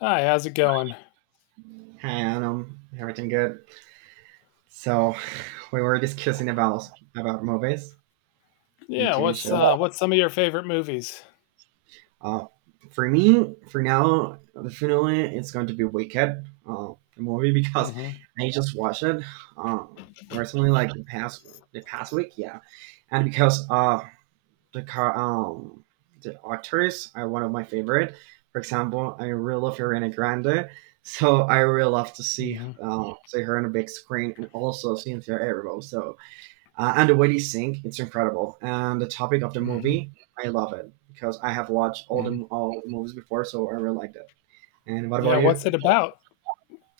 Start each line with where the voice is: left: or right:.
left: Hi, how's it going?
right: Hi, Adam. Everything good? So, we were discussing about movies and
left: Yeah,
right: TV shows.
left: what's some of your favorite movies?
right: Uh, for me, for now, definitely it's going to be Wicked, the movie because
left: Hmm.
right: I just watched it uh, recently, like the past week, yeah. And because the car um the actors are one of my favorite. For example, I really love Ariana Grande, so I really love to see
left: Hmm.
right: um, see her on a big screen and also Cynthia Erivo. So, and the way they sing, it's incredible. And the topic of the
left: Hmm.
right: movie, I love it because I have watched all the
left: Hmm.
right: all the movies before, so I really liked it. And what about
left: Yeah,
right: you?
left: what's it about?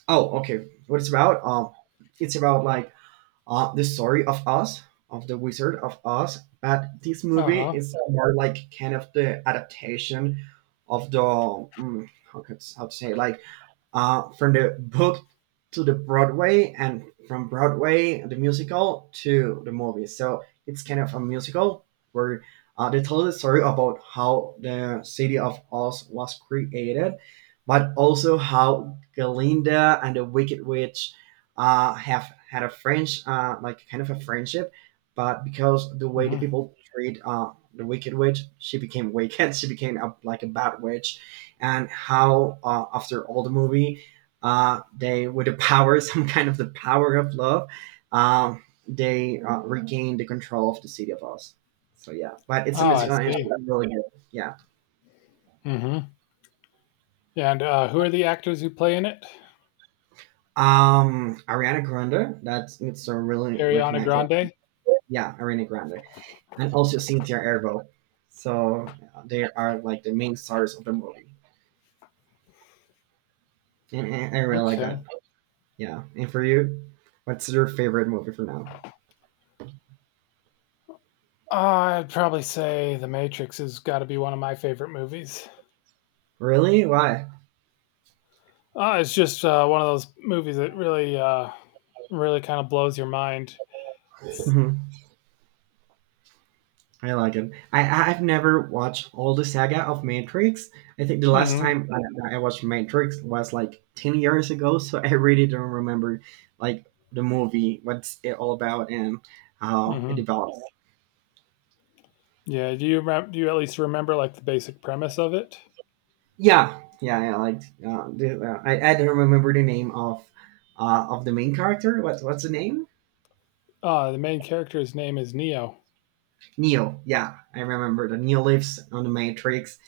right: Oh, okay. What it's about? It's about like the story of Oz, of the Wizard of Oz. But this
left: Uh
right: movie
left: huh.
right: is more like kind of the adaptation of the how to say it, like from the book to the Broadway, and from Broadway the musical to the movie. So it's kind of a musical where they tell the story about how the city of Oz was created, but also how Glinda and the Wicked Witch have had a French, like kind of a friendship, but because the way the
left: Hmm.
right: people treat the Wicked Witch, she became wicked. She became like a bad witch, and how after all the movie they, with the power some kind of the power of love, they regain the control of the city of Oz, so yeah, but it's a
left: Oh, I
right: musical and it's
left: see.
right: really good. Yeah.
left: Hmm. And who are the actors who play in it?
right: Ariana Grande, that's it's a really
left: Ariana
right: recognized.
left: Grande.
right: Yeah, Ariana Grande, and also Cynthia Erivo. So they are like the main stars of the movie, and I really like
left: Okay.
right: that. Yeah, and for you, what's your favorite movie for now?
left: I'd probably say The Matrix has got to be one of my favorite movies.
right: Really, why?
left: It's just one of those movies that really, really kind of blows your mind.
right: I like it. I have never watched all the saga of Matrix. I think the last
left: Hmm.
right: time I watched Matrix was like 10 years ago, so I really don't remember, like, the movie, what's it all about, and how
left: Hmm.
right: it develops.
left: Yeah. Do do you at least remember like the basic premise of it?
right: Yeah, yeah, I liked. The, I don't remember the name of, of the main character. What's the name?
left: The main character's name is Neo.
right: Neo. Yeah, I remember. The Neo lives on the Matrix,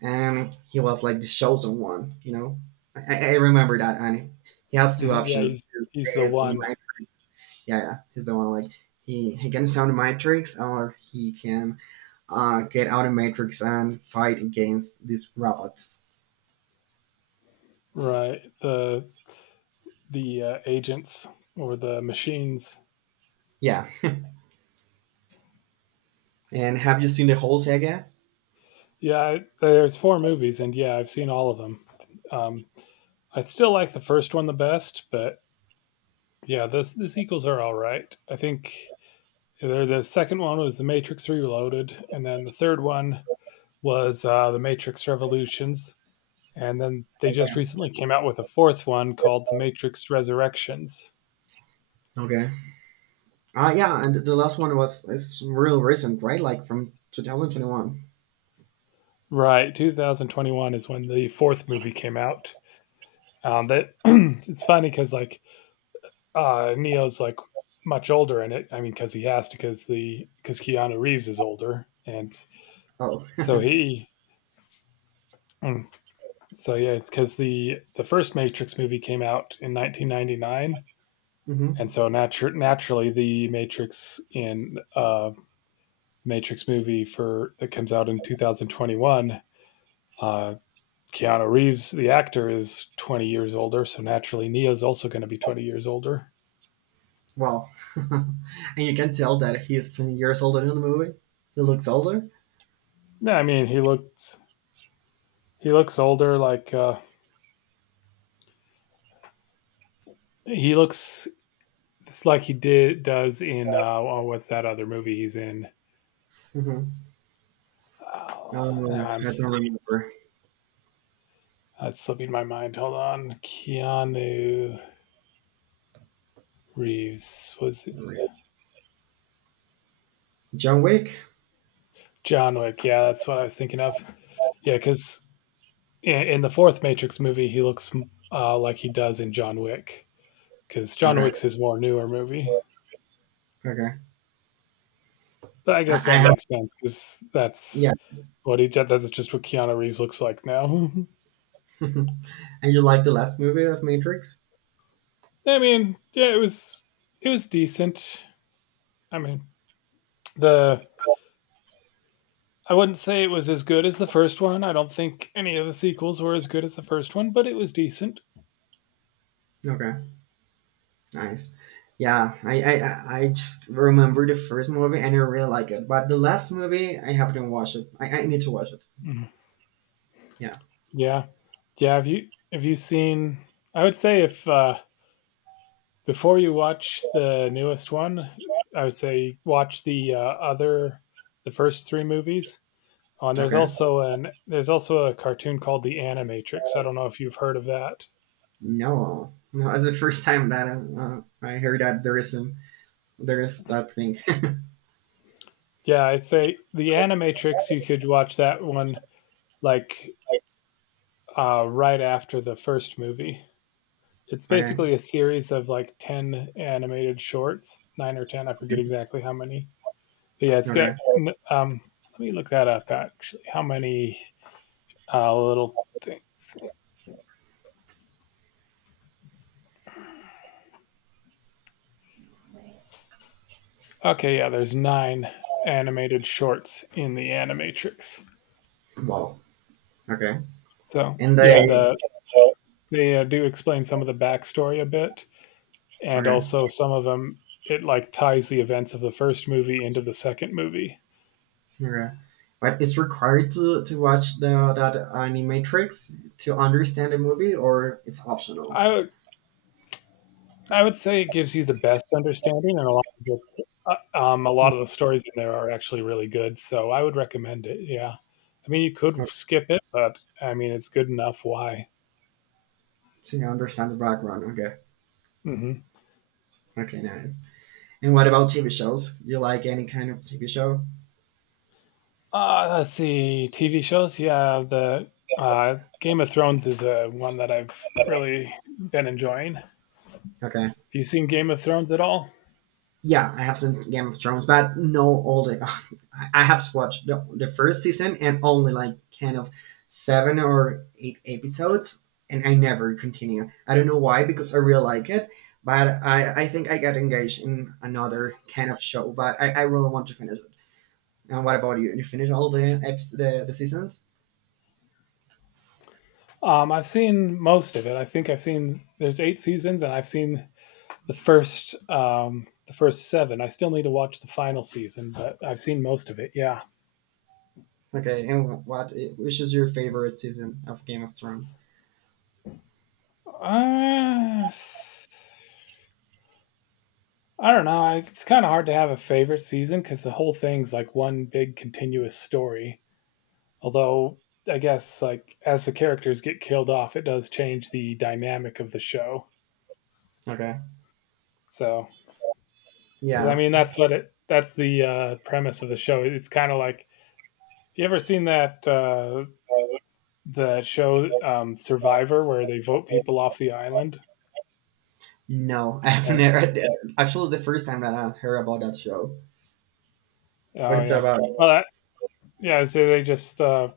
right: and he was like the chosen one. You know, I remember that, and he has two
left: Mhm. Yeah,
right: options
left: he's
right: to
left: he's the
right: save on the
left: one,
right: Matrix. Yeah, yeah, he's the one, like he can sound the Matrix, or he can get out of Matrix and fight against these robots.
left: right? The agents or the machines.
right: Yeah, and have you seen the whole saga?
left: Yeah, there's four movies, and yeah, I've seen all of them. Um, I still like the first one the best, but yeah, this the sequels are all right. I think there, the second one was The Matrix Reloaded, and then the third one was The Matrix Revolutions, and then they just
right: Okay.
left: recently came out with a fourth one called The Matrix Resurrections.
right: Okay. Yeah, and the last one was it's real recent, right? Like from 2021.
left: Right, 2021 is when the fourth movie came out. That It's funny because like Neo's like much older in it. I mean, because he has to, because the because Keanu Reeves is older, and
right: Oh.
left: so he. mm, So yeah, it's because the first Matrix movie came out in 1999, and
right: Hmm.
left: so naturally the Matrix in Matrix movie for that comes out in 2021. Uh, Keanu Reeves, the actor, is 20 years older, so naturally Neo's also going to be 20 years older.
right: Wow. And you can tell that he's 20 years older in the movie. He looks older.
left: No, I mean he looked he looks older. Like he looks it's like he did does in oh, what's that other movie he's in?
right: Mm-hmm.
left: Oh,
right: Oh,
left: nah, I'm
right: I don't remember.
left: that's slipping my mind. Hold on, Keanu Reeves, was it?
right: John Wick?
left: John Wick? Yeah, that's what I was thinking of. Yeah, because in the fourth Matrix movie, he looks like he does in John Wick. Because John
right: Okay.
left: Wick's his more newer movie.
right: Okay.
left: But I guess
right: I
left: that
right: have.
left: makes sense because
right: Yeah.
left: that's just what Keanu Reeves looks like now.
right: And you like the last movie of Matrix?
left: I mean, yeah, it was decent. I mean, the I wouldn't say it was as good as the first one. I don't think any of the sequels were as good as the first one, but it was decent.
right: Okay. Nice. Yeah, I just remember the first movie and I really like it, but the last movie I haven't watched it. I need to watch it.
left: Mm.
right: Yeah.
left: Yeah, yeah. Have you seen? I would say if before you watch the newest one, I would say watch the first three movies. Oh, and
right: Okay.
left: there's also a cartoon called The Animatrix. I don't know if you've heard of that.
right: No, no, it's the first time that I heard that there is that thing.
left: Yeah, I'd say The Animatrix. You could watch that one like right after the first movie. It's
right: Okay.
left: basically a series of like 10 animated shorts, nine or ten. I forget exactly how many. But yeah, it's got.
right: Okay.
left: Um, Let me look that up. Actually, how many little things? Okay, yeah, there's nine animated shorts in The Animatrix.
right: Wow. Okay.
left: So
right: And I.
left: yeah, and they do explain some of the backstory a bit, and
right: Okay.
left: also some of them it like ties the events of the first movie into the second movie.
right: Okay. But it's required, to watch the that animatrix, to understand the movie, or it's optional.
left: i would I would say it gives you the best understanding, and a lot of the stories in there are actually really good, so I would recommend it. Yeah. I mean, you could
right: Okay,
left: skip it, but I mean it's good enough. Why?
right: to understand the background. Okay.
left: Hmm.
right: Okay. Nice. And what about TV shows? You like any kind of TV show?
left: Let's see, TV shows. Yeah, the Game of Thrones is one that I've really been enjoying. Have
right: Okay.
left: you seen Game of Thrones at all?
right: Yeah, I have seen Game of Thrones, but no all the. I have watched the first season and only like kind of seven or eight episodes, and I never continue. I don't know why, because I really like it, but I think I got engaged in another kind of show, but I really want to finish it. And what about you? You finish all the episodes, the seasons?
left: I've seen most of it. I think I've seen there's eight seasons, and I've seen the first seven. I still need to watch the final season, but I've seen most of it. Yeah.
right: Okay, and what which is your favorite season of Game of Thrones?
left: I don't know. It's kind of hard to have a favorite season because the whole thing's like one big continuous story. Although I guess like as the characters get killed off, it does change the dynamic of the show.
right: Okay.
left: So because I
right: Yeah.
left: mean that's what it that's the premise of the show. It's kind of like, you ever seen that show, Survivor, where they vote people off the island?
right: No, I haven't
left: And
right: heard it. Actually, it's the first time that I heard about that show. What
left: oh
right: it's
left: yeah,
right: about. Okay.
left: well, yeah. So they just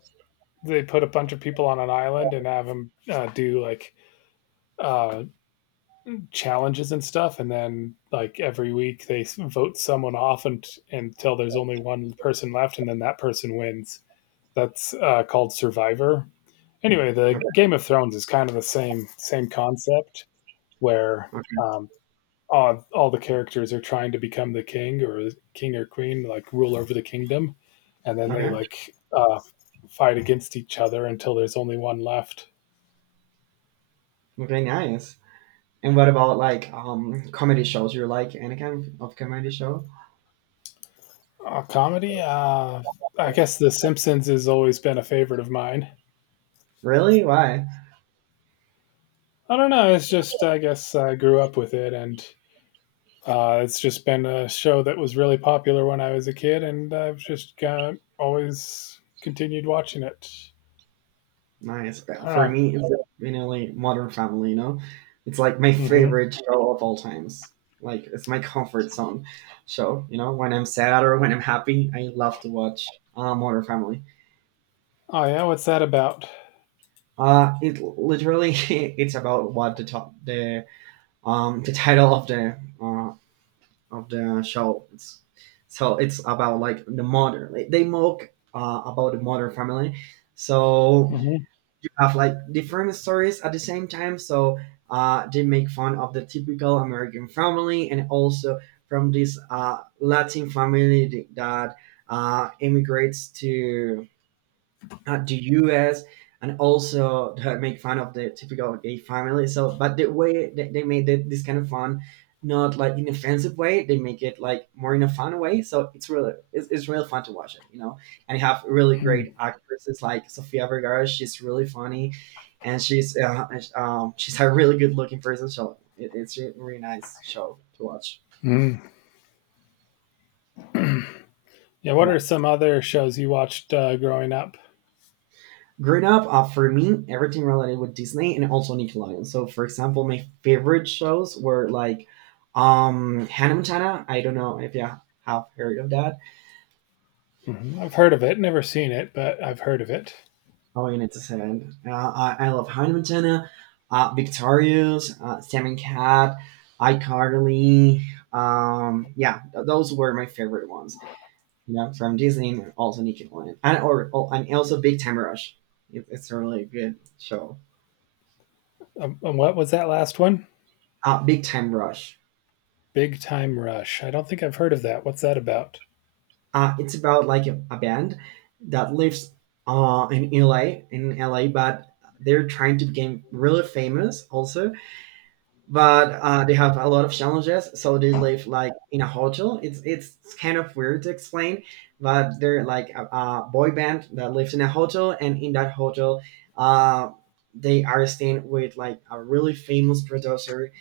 left: they put a bunch of people on an island and have them do like uh, challenges and stuff, and then like every week they vote someone off and, until there's only one person left, and then that person wins. That's called Survivor. Anyway, the Game of Thrones is kind of the same concept where
right: Okay.
left: um, all the characters are trying to become the king or queen, like rule over the kingdom, and then they
right: Okay.
left: like fight against each other until there's only one left.
right: Okay. Nice. And what about like comedy shows? You like any kind of comedy show?
left: Comedy, I guess The Simpsons has always been a favorite of mine.
right: Really? Why?
left: I don't know. It's just I guess I grew up with it, and it's just been a show that was really popular when I was a kid, and I've just always continued watching it.
right: Nice.
left: I
right: Well,
left: don't
right: for
left: know.
right: me, it's mainly Modern Family. You know, it's like my
left: Hmm.
right: favorite show of all times. Like, it's my comfort zone show. You know, when I'm sad or when I'm happy, I love to watch Modern Family.
left: Oh yeah, what's that about?
right: It literally it's about what the title of the show. So it's about, like, the mother. Like, they mock about the mother family. So
left: Mm-hmm.
right: you have like different stories at the same time. So they make fun of the typical American family, and also from this Latin family that immigrates to at the US, and also make fun of the typical gay family. So, but the way that they made it, this kind of fun, not like in offensive way, they make it like more in a fun way. So it's really fun to watch it, you know, and you have really great actresses like Sofia Vergara. She's really funny, and she's a really good looking person. So it's a really nice show to watch.
left: Mm-hmm. Yeah, what are some other shows you watched growing up?
right: Growing up, for me, everything related with Disney and also Nickelodeon. So, for example, my favorite shows were like Hannah Montana. I don't know if you have heard of that.
left: Mhm. I've heard of it, never seen it, but I've heard of it.
right: Oh, you need to say it. I love Hannah Montana, Victorious, Sam and Cat, iCarly. Yeah, those were my favorite ones. You know, from Disney and also Nickelodeon, and or and also Big Time Rush. It's a really good show.
left: And what was that last one?
right: Big Time Rush.
left: Big Time Rush. I don't think I've heard of that. What's that about?
right: It's about like a band that lives uh, in LA, in LA, but they're trying to become really famous also, but they have a lot of challenges, so they live like in a hotel. It's kind of weird to explain, but they're like a boy band that lives in a hotel, and in that hotel uh, they are staying with like a really famous producer,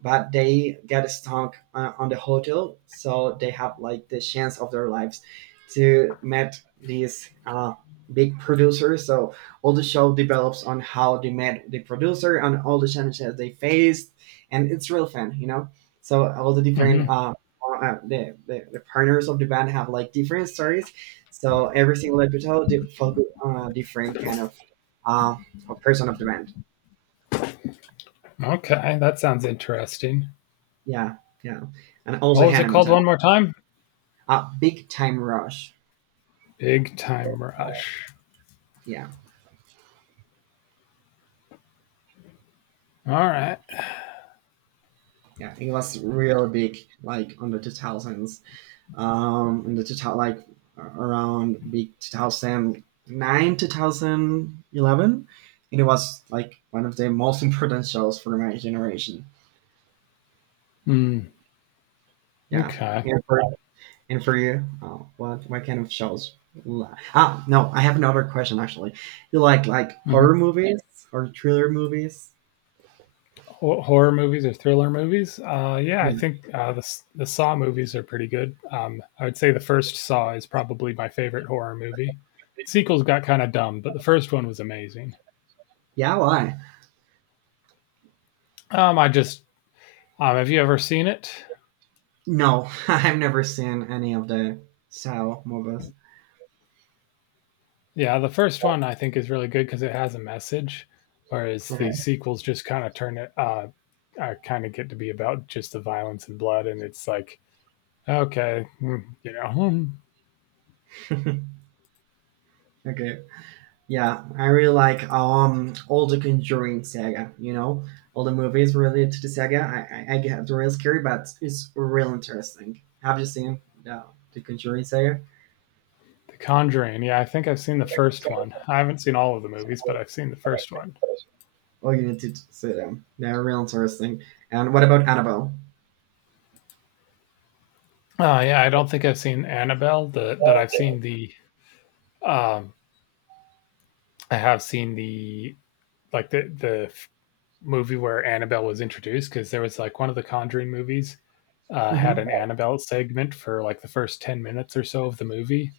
right: but they get stuck on the hotel, so they have like the chance of their lives to meet these big producer. So all the show develops on how they met the producer and all the challenges they faced, and it's real fun, you know. So all the different
left: Hmm.
right: the partners of the band have like different stories. So every single episode they focus on a different kind of uh of person of the band.
left: Okay, that sounds interesting.
right: Yeah, yeah, and
left: What
right: also
left: was it
right: Hannah
left: called
right: Montana,
left: one more time?
right: Big Time Rush.
left: Big Time Rush.
right: Yeah,
left: All right.
right: yeah, it was real big, like on the 2000s. In the total, like around big 2009 2011, and it was like one of the most important shows for my generation.
left: Mm,
right: Yeah.
left: okay.
right: And for, and for you? Oh, what kind of shows? No, I have another question, actually. You like
left: Mhm.
right: horror movies or thriller movies?
left: Horror movies or thriller movies? Yeah, I
right: Yeah,
left: think the Saw movies are pretty good. I would say the first Saw is probably my favorite horror movie. Sequels got kind of dumb, but the first one was amazing.
right: yeah, why?
left: I just Have you ever seen it?
right: No, I've never seen any of the Sao movies.
left: Yeah, the first one I think is really good because it has a message, whereas the
right: Okay.
left: sequels just kind of turn it. I kind of get to be about just the violence and blood, and it's like okay, mm, you know, hmm.
right: Okay. Yeah, I really like all the Conjuring saga. You know, all the movies related to the saga. I get it's real scary, but it's real interesting. Have you seen the Conjuring saga?
left: The Conjuring. Yeah, I think I've seen the first one. I haven't seen all of the movies, but I've seen the first one.
right: Oh, you need to see them. They're real interesting. And what about Annabelle?
left: Yeah, I don't think I've seen Annabelle, but I've seen the. Um, I have seen the, like movie where Annabelle was introduced because there was like one of the Conjuring movies had
right: Mm-hmm.
left: an Annabelle segment for like the first 10 minutes or so of the movie,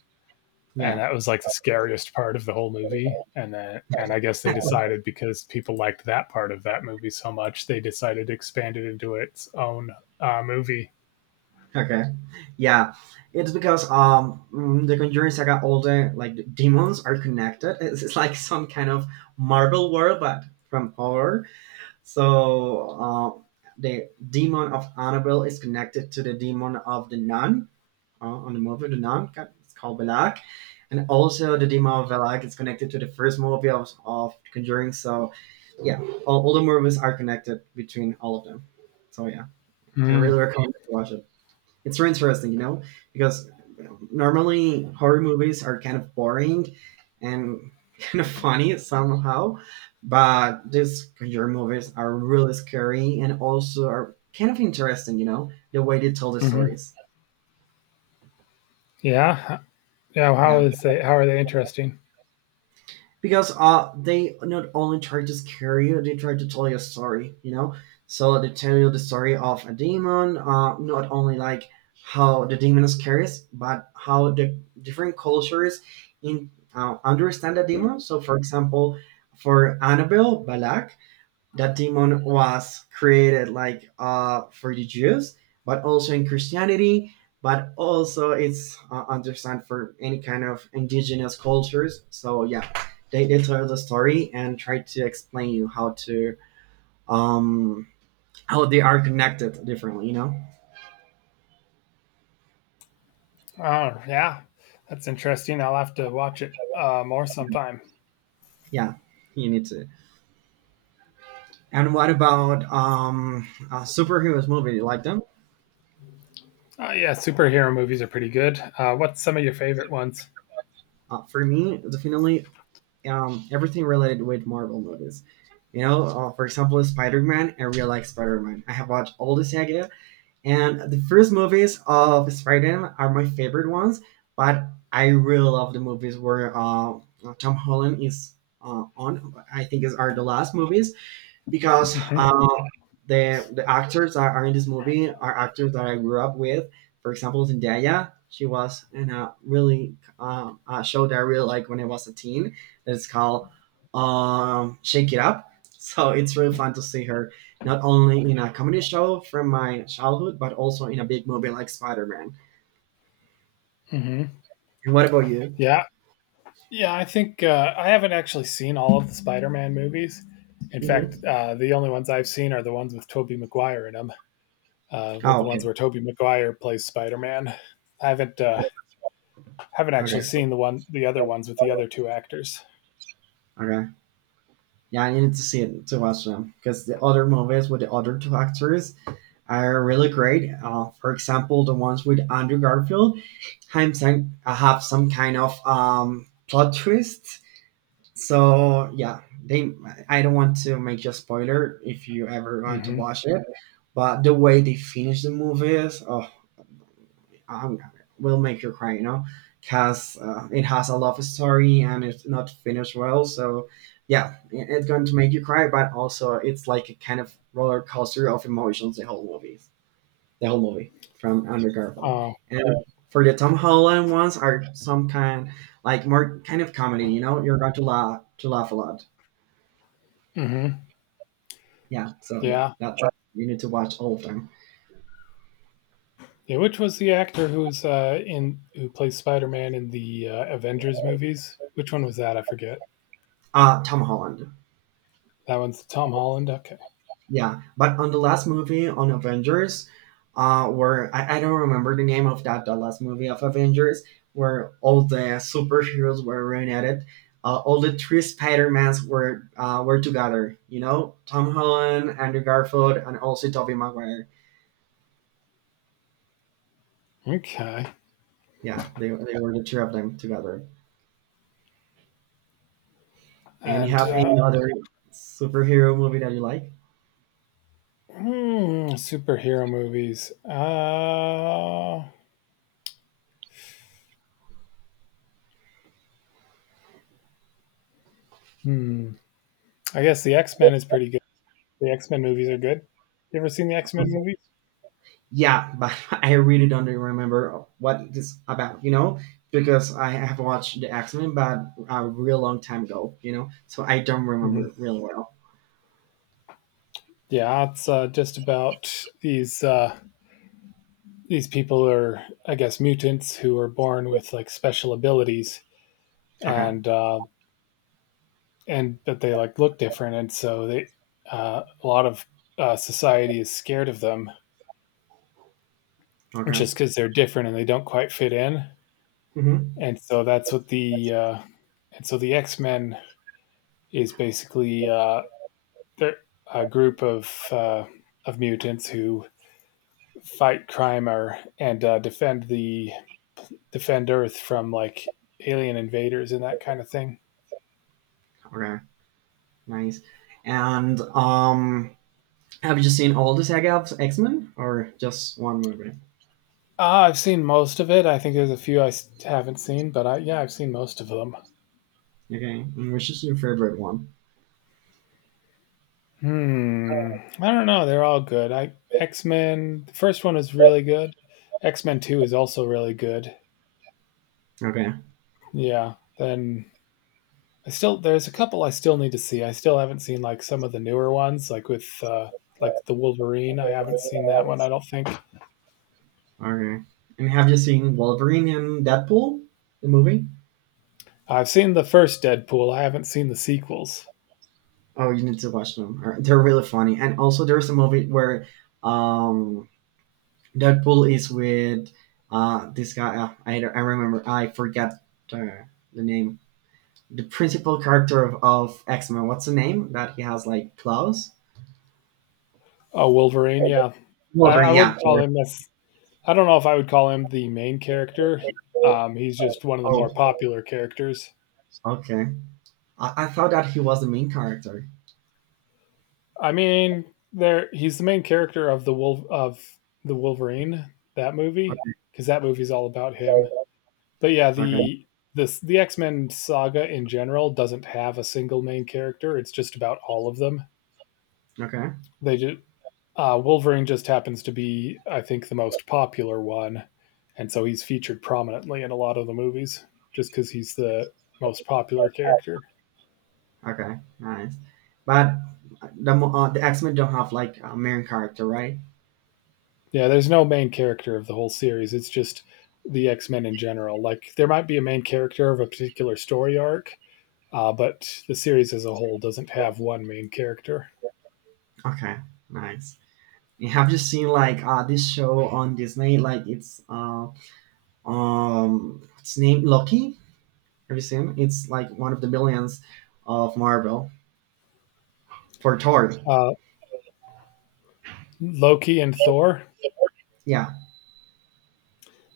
left: and
right: Yeah.
left: that was like the scariest part of the whole movie, and then and I guess they decided, because people liked that part of that movie so much, they decided to expand it into its own movie.
right: Okay. Yeah. It's because the Conjuring Saga, all the demons are connected. It's like some kind of Marvel world, but from horror. So uh, the demon of Annabelle is connected to the demon of the nun on the movie. The nun it's called Belak, and also the demon of Belak is connected to the first movie of Conjuring. So yeah, all the movies are connected between all of them. So yeah, I
left: mm,
right: really recommend to watch it. It's very interesting, you know, because normally horror movies are kind of boring and kind of funny somehow, but these conjure movies are really scary, and also are kind of interesting, you know, the way they tell the
left: hmm.
right: stories.
left: Yeah. Yeah,
right: Yeah.
left: how are they interesting?
right: Because they not only try to scare you, they try to tell you a story, you know. So they tell you the story of a demon, not only like how the demon is curious, but how the different cultures in understand the demon. So, for example, for Annabelle, Balak, that demon was created like for the Jews, but also in Christianity, but also it's understand for any kind of indigenous cultures. So yeah, they tell the story and try to explain you how to um how they are connected differently. You know,
left: Oh yeah, that's interesting. I'll have to watch it more sometime.
right: yeah, you need to. And what about superheroes movie? You like them?
left: Yeah, superhero movies are pretty good. What's some of your favorite ones?
right: For me, definitely everything related with Marvel movies. You know, for example, Spider Man. I really like Spider Man. I have watched all the saga, and the first movies of Spider Man are my favorite ones. But I really love the movies where Tom Holland is on. I think is are the last movies because the actors that are in this movie are actors that I grew up with. For example, Zendaya, she was in a really a show that I really like when I was a teen. It's called Shake It Up. So it's really fun to see her not only in a comedy show from my childhood, but also in a big movie like Spider Man.
left: Hmm.
right: And what about you?
left: Yeah. Yeah, I think I haven't actually seen all of the Spider-Man movies. In fact,
right: hmm
left: the only ones I've seen are the ones with Tobey Maguire in them, with
right: Oh,
left: the ones
right: okay.
left: where Tobey Maguire plays Spider-Man. I haven't
right: Okay,
left: actually seen the other ones with the other two actors.
right: okay. Yeah, I need to see it to watch them because the other movies with the other two actors are really great. For example, the ones with Andrew Garfield have some kind of plot twist. So yeah, they. I don't want to make you a spoiler if you ever want to
left: Mm-hmm.
right: watch it, but the way they finish the movie is um, will make you cry. You know, because it has a love story and it's not finished well. So yeah, it's going to make you cry, but also it's like a kind of roller coaster of emotions. The whole movie from Andrew Garfield.
left: Oh,
right: And for the Tom Holland ones are some kind like more kind of comedy. You know, you're going to laugh a lot.
left: mm-hmm.
right: Yeah. So yeah,
left: Yeah.
right: that you need to watch all of them.
left: Yeah, which was the actor who plays Spider-Man in the Avengers movies? Which one was that? I forget.
right: Tom Holland.
left: That one's Tom Holland. Okay.
right: Yeah, but on the last movie on Avengers, where I don't remember the name of that the last movie of Avengers, where all the superheroes were reunited, all the three Spider Mans were together. You know, Tom Holland, Andrew Garfield, and also Tobey Maguire.
left: Okay.
right: Yeah, they were the three of them together. And you
left: And
right: have any other superhero movie that you like?
left: Mm, superhero movies. Hmm. I guess the X Men is pretty good. The X Men movies are good. You ever seen the X Men movies?
right: Yeah, but I really don't remember what it is about, you know, because I have watched the X Men, but a real long time ago, you know, so I don't
left: Hmm.
right: remember really well.
left: Yeah, it's just about these people are, I guess, mutants who are born with like special abilities,
right: Okay,
left: and but they like look different, and so they a lot of society is scared of them
right: okay,
left: just because they're different and they don't quite fit in.
right: hmm
left: and so that's what the uh, and so the X Men is basically a group of mutants who fight crime or and defend Earth from like alien invaders and that kind of thing.
right: okay, nice. And have you seen all the saga of X Men or just one movie?
left: I've seen most of it. I think there's a few haven't seen, but yeah, I've seen most of them.
right: Okay, and which is your favorite one?
left: Hmm. I don't know. They're all good. I X Men. The first one is really good. X Men Two is also really good.
right: Okay,
left: Yeah. Then I still there's a couple I still need to see. I still haven't seen like some of the newer ones, like with like the Wolverine. I haven't seen that one. I don't think
right: okay. And have you seen Wolverine and Deadpool, the movie?
left: I've seen the first Deadpool. I haven't seen the sequels.
right: Oh, you need to watch them. They're really funny. And also, there's a movie where um, Deadpool is with this guy. I, don't- I remember. I forget the, the name. The principal character of X Men. What's the name that he has? Like Klaus?
left: Oh, Wolverine. Yeah, I
right: Wolverine. Yeah.
left: wouldn't call him this. I don't know if I would call him the main character. He's just one of the
right: Oh,
left: more popular characters.
right: okay. I thought that he was the main character.
left: I mean, there he's the main character of the Wolf of the Wolverine that movie
right: Okay.
left: because that movie's all about him. But yeah,
right: Okay.
left: the X Men saga in general doesn't have a single main character. It's just about all of them.
right: Okay.
left: They just Wolverine just happens to be, I think, the most popular one, and so he's featured prominently in a lot of the movies just because he's the most popular character.
right: Okay. Nice. But the X Men don't have like a main character, right?
left: Yeah, there's no main character of the whole series. It's just the X Men in general. Like there might be a main character of a particular story arc, but the series as a whole doesn't have one main character.
right: Okay, nice. And have you seen like this show on Disney? Like it's named Loki. Have you seen? It's like one of the millions of Marvel for Thor.
left: Uh, Loki and Thor.
right: Yeah,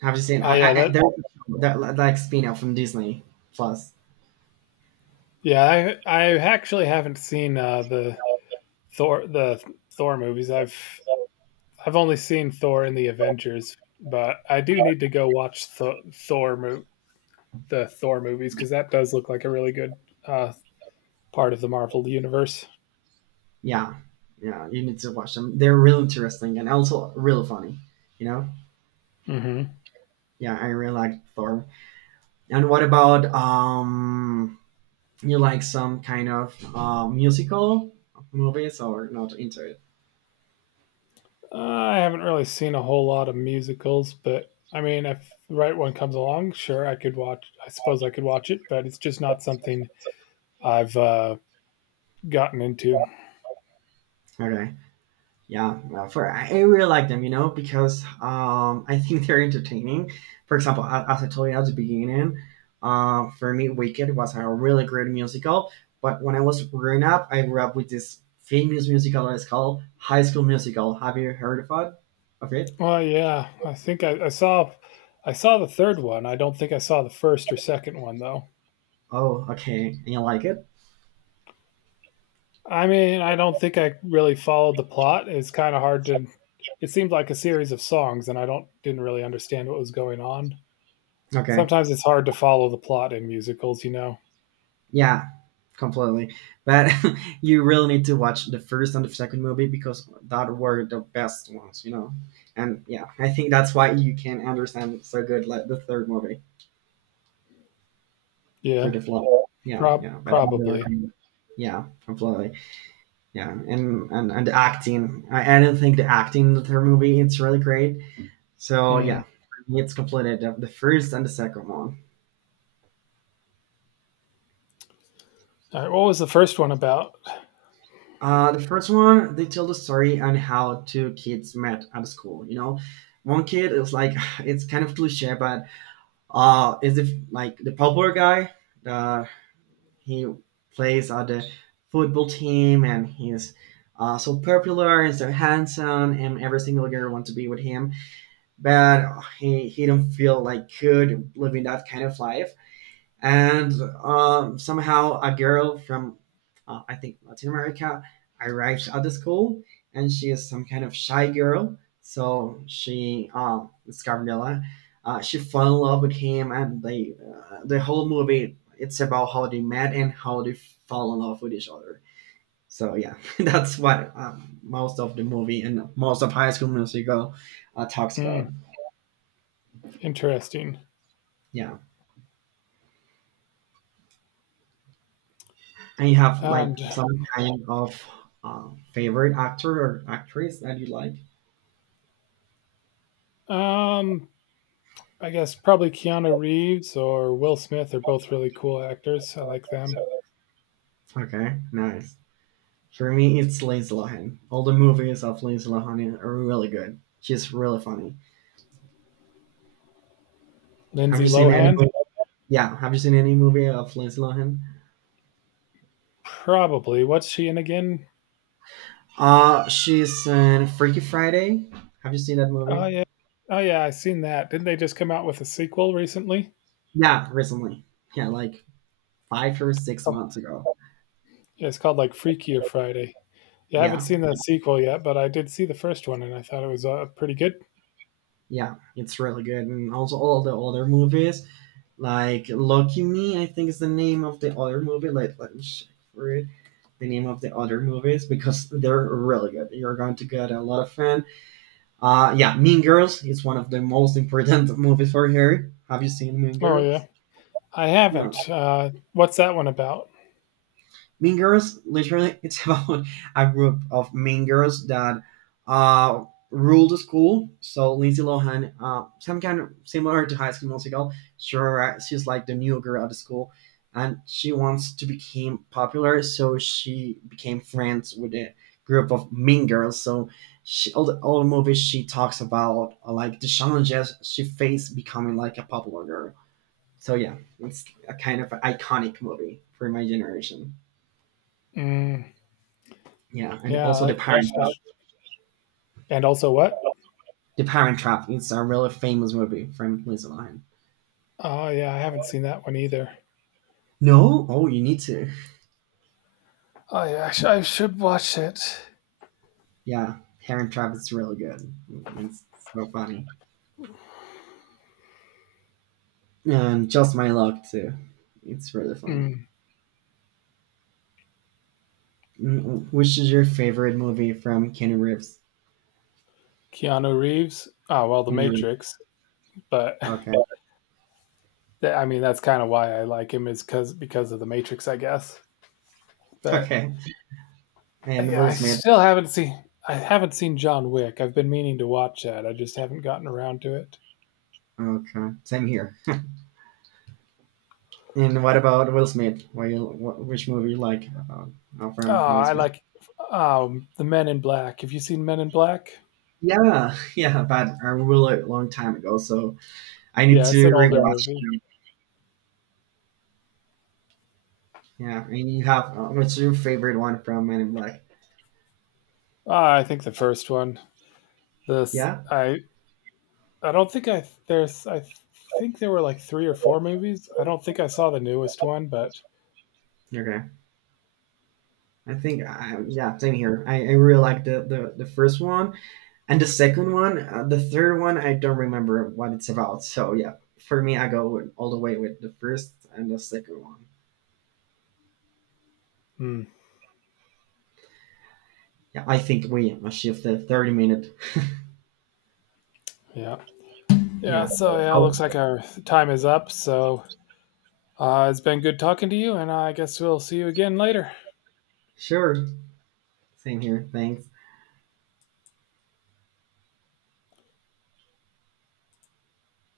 right: have you seen?
left: Oh yeah,
right: I
left: that
right: there's a show that like spin-off from Disney Plus.
left: yeah. I I actually haven't seen the Thor the Thor movies. I've only seen Thor in the Avengers, but I do need to go watch the Thor movies because that does look like a really good uh, part of the Marvel universe.
right: Yeah, yeah, you need to watch them. They're really interesting and also really funny. You know?
left: Mm-hmm.
right: Yeah, I really like Thor. And what about you like some kind of musical movies or not into it?
left: I haven't really seen a whole lot of musicals, but I mean, if the right one comes along, sure, I could watch. I suppose I could watch it, but it's just not something I've gotten into.
right: Okay. Yeah, well, for I really like them, you know, because I think they're entertaining. For example, as I told you at the beginning, for me, Wicked was a really great musical. But when I was growing up, I grew up with this famous musical that is called High School Musical. Have you heard of it? Of it?
left: Oh yeah, I think I saw the third one. I don't think I saw the first or second one though.
right: Oh, okay. And you like it?
left: I mean, I don't think I really followed the plot. It's kind of hard to it seemed like a series of songs and I don't didn't really understand what was going on.
right: Okay.
left: Sometimes it's hard to follow the plot in musicals, you know.
right: Yeah, completely. But you really need to watch the first and the second movie because that were the best ones, you know. And yeah, I think that's why you can understand so good like the third movie for
left: Yeah,
right: the flow. Yeah, yeah, but I really
left: probably.
right: it. Yeah, completely. Yeah, and the acting, I don't think the acting in the third movie it's really great. So
left: Mm.
right: yeah, for me, it's completely the first and the second one.
left: All right, what was the first one about?
right: The first one, they tell the story on how two kids met at school. You know, one kid is like, it's kind of cliche, but is if like the popular guy, uh, he plays on the football team and he's so popular and so handsome, and every single girl wants to be with him. But he don't feel like good living that kind of life and somehow a girl from I think Latin America arrives at the school, and she is some kind of shy girl. So it's Gabriela. She fell in love with him, and the whole movie, it's about how they met and how they fall in love with each other. So yeah, that's what most of the movie and most of High School Musical talks about.
left: Mm, interesting.
right: Yeah. And you have like
left: And
right: some kind of favorite actor or actress that you like?
left: um I guess probably Keanu Reeves or Will Smith are both really cool actors. I like them.
right: Okay, nice. For me, it's Lindsay Lohan. All the movies of Lindsay Lohan are really good. She's really funny. Have
left: Lindsay
right: you seen any?
left: Lohan?
right: Mo- Yeah, have you seen any movie of Lindsay Lohan?
left: Probably. What's she in again?
right: She's in Freaky Friday. Have you seen that
left: Oh
right: movie?
left: yeah. Oh yeah, I seen that. Didn't they just come out with a sequel recently?
right: Yeah, recently. Yeah, like five or six
left: Oh,
right: months ago.
left: yeah, it's called like Freakier Friday. Yeah, I haven't
right: Yeah,
left: seen the sequel yet, but I did see the first one and I thought it was pretty good.
right: yeah, it's really good. And also all the other movies. Like Lucky Me, I think is the name of the other movie. Let me check for it. The name of the other movies because they're really good. You're going to get a lot of fun. Yeah, Mean Girls is one of the most important movies for her. Have you seen Mean
left: Oh yeah,
right: Girls?
left: I
right: Yeah.
left: haven't. What's that one about?
right: Mean Girls, literally, it's about a group of mean girls that uh, rule the school. So Lindsay Lohan, some kind of similar to High School Musical, sure, she's like the new girl at the school, and she wants to become popular. So she became friends with a group of mean girls. So all the movies she talks about like the challenges she faced becoming like a popular girl. So yeah, it's a kind of iconic movie for my generation.
left: Mm,
right: Yeah, and
left: yeah,
right: also the Parent Trap.
left: and also what?
right: The Parent Trap. It's a really famous movie from Liz Line.
left: Oh yeah, I haven't seen that one either.
right: No, oh, you need to.
left: Oh yeah, I should watch it.
right: Yeah, Parent Trap is really good. It's so funny. And Just My Luck too. It's really fun.
left: Mm,
right: Mm, mm. Which is your favorite movie from Kenny Reeves?
left: Keanu Reeves. Oh well, The
right: Kenny Reeves.
left: Matrix, but
right: Okay.
left: I mean, that's kind of why I like him is because of the Matrix, I guess. But
right: Okay. And
left: yeah,
right: Will Smith.
left: I haven't seen John Wick. I've been meaning to watch that. I just haven't gotten around to it.
right: Okay. Same here. And what about Will Smith? Which movie you like
left: Oh,
right: from Will
left: I
right: Smith?
left: like the Men in Black. Have you seen Men in Black?
right: Yeah, yeah, but a really long time ago, so I need
left: Yeah,
right: to
left: it's an older
right: rewatch
left: movie.
right: them. Yeah, and you have what's your favorite one from Men in Black?
left: I think the first one. This
right: Yeah.
left: I don't think I there's I think there were like three or four movies. I don't think I saw the newest one, but
right: Okay. Yeah, same here. I really like the first one and the second one. The third one I don't remember what it's about. So yeah, for me I all the way with the first and the second one.
left: hmm,
right: Yeah, I think we achieved the 30 minute.
left: yeah, yeah.
right: Yeah.
left: So yeah,
right: Oh,
left: looks like our time is up. So it's been good talking to you, and I guess we'll see you again later.
right: sure. Same here. Thanks.